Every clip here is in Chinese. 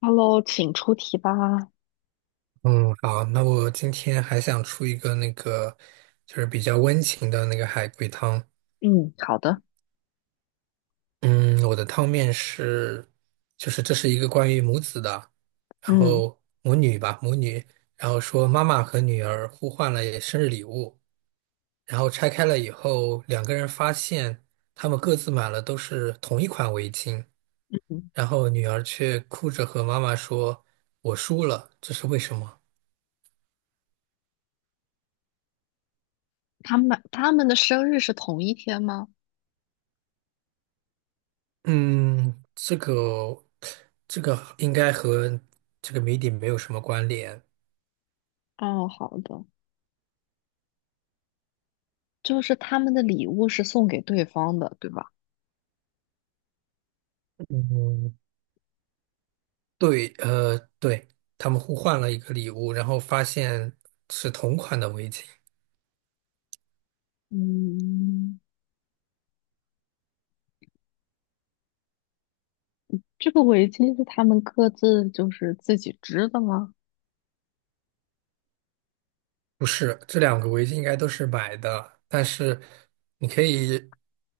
Hello，请出题吧。嗯，好，那我今天还想出一个那个，就是比较温情的那个海龟汤。嗯，好的。嗯，我的汤面是，就是这是一个关于母子的，然嗯，后母女吧，然后说妈妈和女儿互换了生日礼物，然后拆开了以后，两个人发现他们各自买了都是同一款围巾，然后女儿却哭着和妈妈说："我输了，这是为什么？"他们的生日是同一天吗？嗯，这个这个应该和这个谜底没有什么关联。哦，好的，就是他们的礼物是送给对方的，对吧？嗯，对，对，他们互换了一个礼物，然后发现是同款的围巾，嗯，这个围巾是他们各自就是自己织的吗？不是，这两个围巾应该都是买的，但是你可以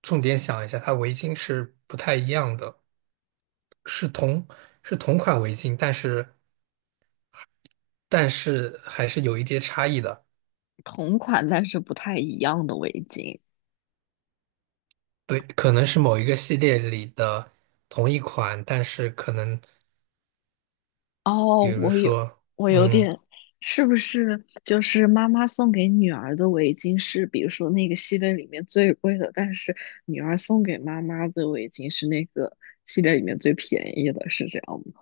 重点想一下，它围巾是不太一样的，是同是同款围巾，但是还是有一些差异的。同款但是不太一样的围巾。对，可能是某一个系列里的同一款，但是可能，比哦，如说，我有嗯，点，是不是就是妈妈送给女儿的围巾是，比如说那个系列里面最贵的，但是女儿送给妈妈的围巾是那个系列里面最便宜的，是这样吗？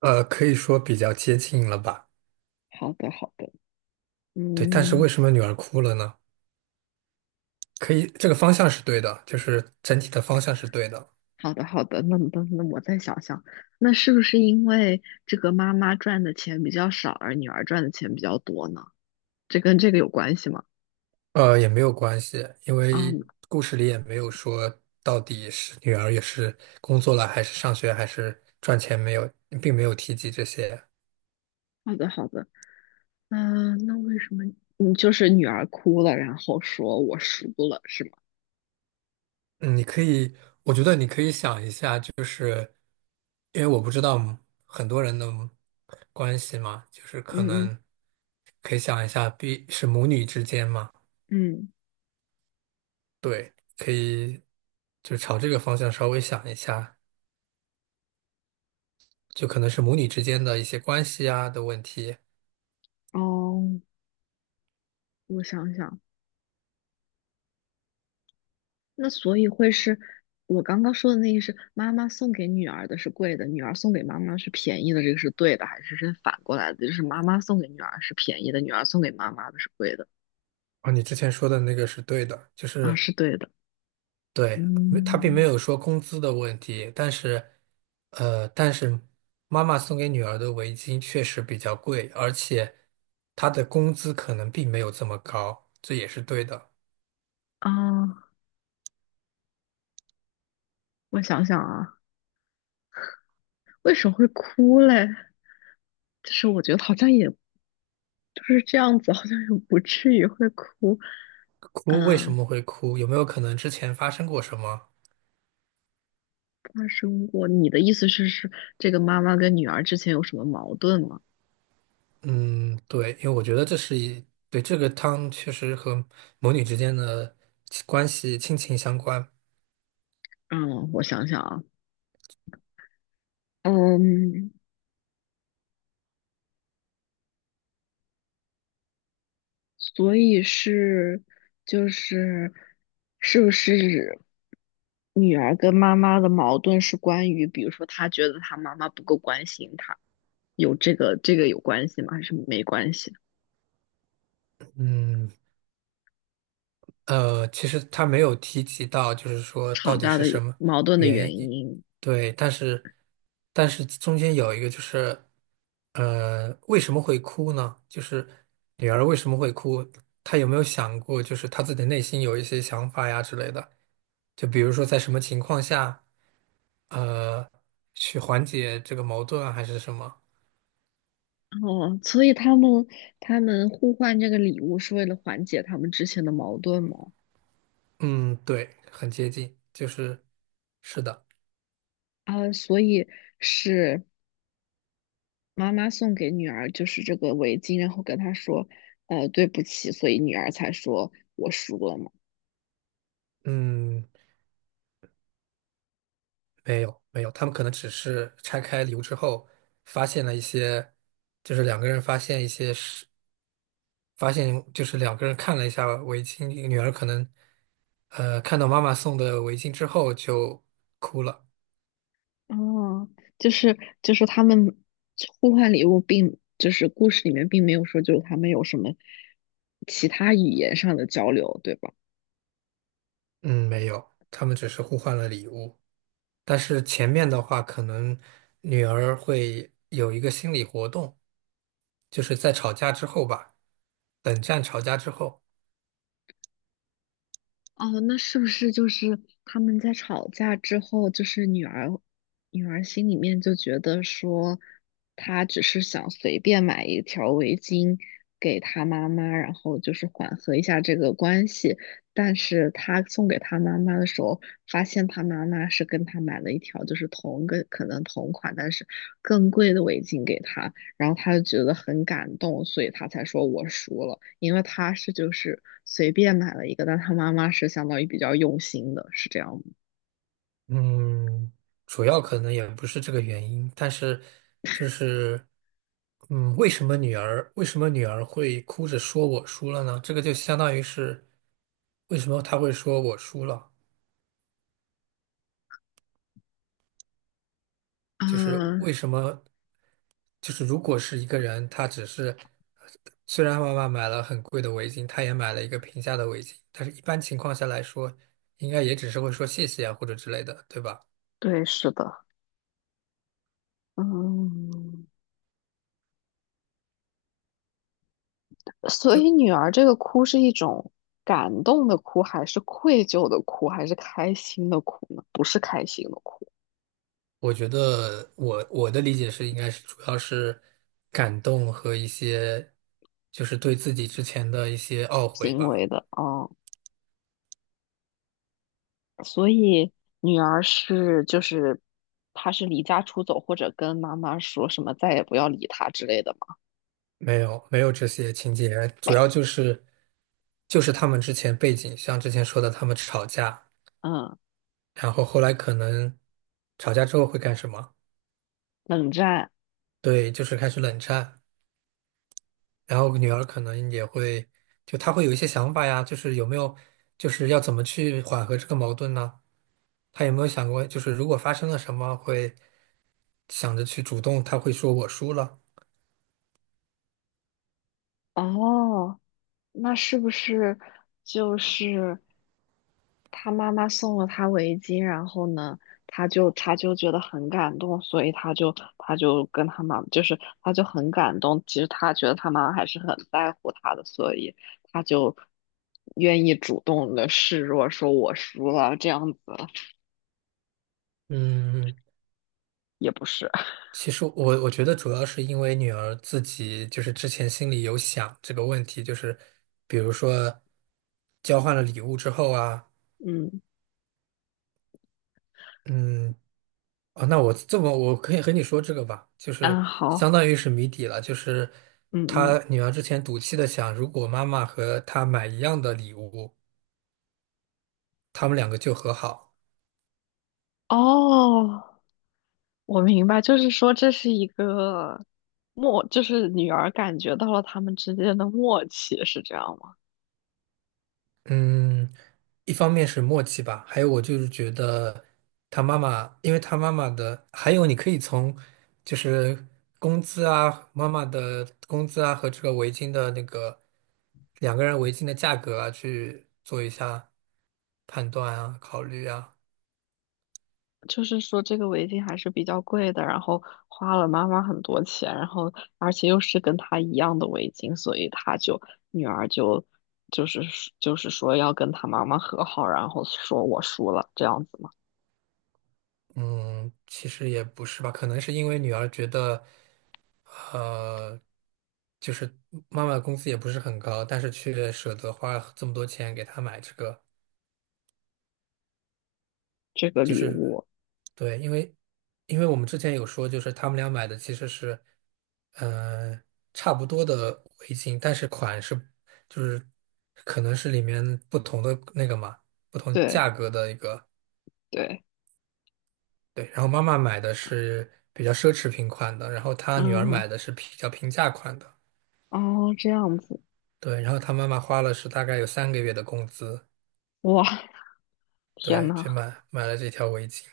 可以说比较接近了吧？好的，好的。对，但是嗯，为什么女儿哭了呢？可以，这个方向是对的，就是整体的方向是对的。好的，好的，那么那我再想想，那是不是因为这个妈妈赚的钱比较少，而女儿赚的钱比较多呢？这跟这个有关系吗？也没有关系，因啊，为故事里也没有说到底是女儿也是工作了，还是上学，还是赚钱，没有，并没有提及这些。好的，好的。嗯，那为什么你就是女儿哭了，然后说我输了，是吗？嗯，你可以，我觉得你可以想一下，就是因为我不知道很多人的关系嘛，就是可嗯嗯能可以想一下，必是母女之间嘛，嗯。对，可以就朝这个方向稍微想一下，就可能是母女之间的一些关系啊的问题。哦，我想想，那所以会是我刚刚说的那个是妈妈送给女儿的是贵的，女儿送给妈妈是便宜的，这个是对的，还是是反过来的？就是妈妈送给女儿是便宜的，女儿送给妈妈的是贵的。啊，你之前说的那个是对的，就啊，是是对的。对，没他并没嗯。有说工资的问题，但是妈妈送给女儿的围巾确实比较贵，而且她的工资可能并没有这么高，这也是对的。啊，我想想啊，为什么会哭嘞？就是我觉得好像也就是这样子，好像也不至于会哭。哭为什嗯，么会哭？有没有可能之前发生过什么？发生过。你的意思是，是这个妈妈跟女儿之前有什么矛盾吗？嗯，对，因为我觉得这是一，对，这个汤确实和母女之间的亲情相关。嗯，我想想啊。嗯，所以是就是是不是女儿跟妈妈的矛盾是关于，比如说她觉得她妈妈不够关心她，有这个有关系吗？还是没关系？嗯，其实他没有提及到，就是说吵到底架的是什么矛盾的原原因，因。对，但是中间有一个就是，为什么会哭呢？就是女儿为什么会哭？她有没有想过，就是她自己内心有一些想法呀之类的？就比如说在什么情况下，呃，去缓解这个矛盾啊，还是什么？哦，所以他们互换这个礼物是为了缓解他们之前的矛盾吗？嗯，对，很接近，就是是的，啊，所以是妈妈送给女儿就是这个围巾，然后跟她说，对不起，所以女儿才说我输了嘛。嗯。没有没有，他们可能只是拆开礼物之后，发现了一些，就是两个人发现一些是发现就是两个人看了一下围巾，女儿可能看到妈妈送的围巾之后就哭了。哦，就是就是他们互换礼物并，就是故事里面并没有说就是他们有什么其他语言上的交流，对吧？嗯，没有，他们只是互换了礼物。但是前面的话，可能女儿会有一个心理活动，就是在吵架之后吧，冷战吵架之后。哦，那是不是就是他们在吵架之后，就是女儿，女儿心里面就觉得说，她只是想随便买一条围巾给她妈妈，然后就是缓和一下这个关系。但是她送给她妈妈的时候，发现她妈妈是跟她买了一条就是同个可能同款，但是更贵的围巾给她。然后他就觉得很感动，所以他才说我输了，因为他是就是随便买了一个，但他妈妈是相当于比较用心的，是这样吗？嗯，主要可能也不是这个原因，但是就是，为什么女儿会哭着说我输了呢？这个就相当于是为什么她会说我输了，就是啊，为什么就是如果是一个人，他只是虽然妈妈买了很贵的围巾，他也买了一个平价的围巾，但是一般情况下来说，应该也只是会说谢谢啊或者之类的，对吧？对，是的。嗯，所以女儿这个哭是一种感动的哭，还是愧疚的哭，还是开心的哭呢？不是开心的哭，我觉得我的理解是，应该是主要是感动和一些，就是对自己之前的一些懊悔行为吧。的哦。嗯，所以女儿是就是她是离家出走，或者跟妈妈说什么再也不要理她之类的嘛？没有没有这些情节，主要就是他们之前背景，像之前说的，他们吵架，嗯。然后后来可能吵架之后会干什么？冷战。对，就是开始冷战，然后女儿可能也会，就她会有一些想法呀，就是有没有，就是要怎么去缓和这个矛盾呢？她有没有想过，就是如果发生了什么会？想着去主动，他会说我输了。哦，那是不是就是他妈妈送了他围巾，然后呢，他就觉得很感动，所以他就他就跟他妈，就是他就很感动。其实他觉得他妈妈还是很在乎他的，所以他就愿意主动的示弱，说我输了这样子，嗯，也不是。其实我觉得主要是因为女儿自己就是之前心里有想这个问题，就是比如说交换了礼物之后啊，嗯，嗯，哦，那我这么我可以和你说这个吧，就安是相好。当于是谜底了，就是嗯嗯。她女儿之前赌气的想，如果妈妈和她买一样的礼物，他们两个就和好。哦。我明白，就是说这是一个默，就是女儿感觉到了他们之间的默契，是这样吗？嗯，一方面是默契吧，还有我就是觉得他妈妈，因为他妈妈的，还有你可以从就是工资啊，妈妈的工资啊和这个围巾的那个两个人围巾的价格啊去做一下判断啊，考虑啊。就是说这个围巾还是比较贵的，然后花了妈妈很多钱，然后而且又是跟她一样的围巾，所以她就女儿就就是就是说要跟她妈妈和好，然后说我输了这样子嘛，嗯，其实也不是吧，可能是因为女儿觉得，呃，就是妈妈的工资也不是很高，但是却舍得花这么多钱给她买这个。这个就礼是物，对，因为我们之前有说，就是他们俩买的其实是，呃，差不多的围巾，但是款式就是可能是里面不同的那个嘛，不同对，价格的一个。对。对，然后妈妈买的是比较奢侈品款的，然后她女儿嗯，买的是比较平价款的。哦，这样子。对，然后她妈妈花了是大概有3个月的工资，哇，天对，呐！去买了这条围巾。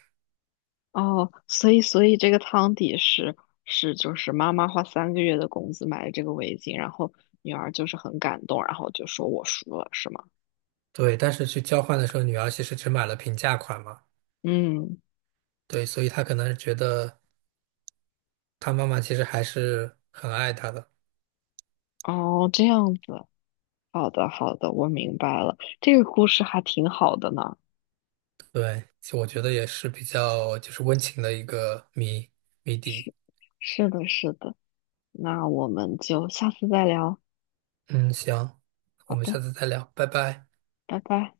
哦，所以所以这个汤底是是就是妈妈花3个月的工资买了这个围巾，然后女儿就是很感动，然后就说我输了，是吗？对，但是去交换的时候，女儿其实只买了平价款嘛。嗯，对，所以他可能觉得他妈妈其实还是很爱他的。哦，这样子，好的好的，我明白了，这个故事还挺好的呢。对，其实我觉得也是比较就是温情的一个谜底。是，是的是的，那我们就下次再聊。嗯，行，我好们的，下次再聊，拜拜。拜拜。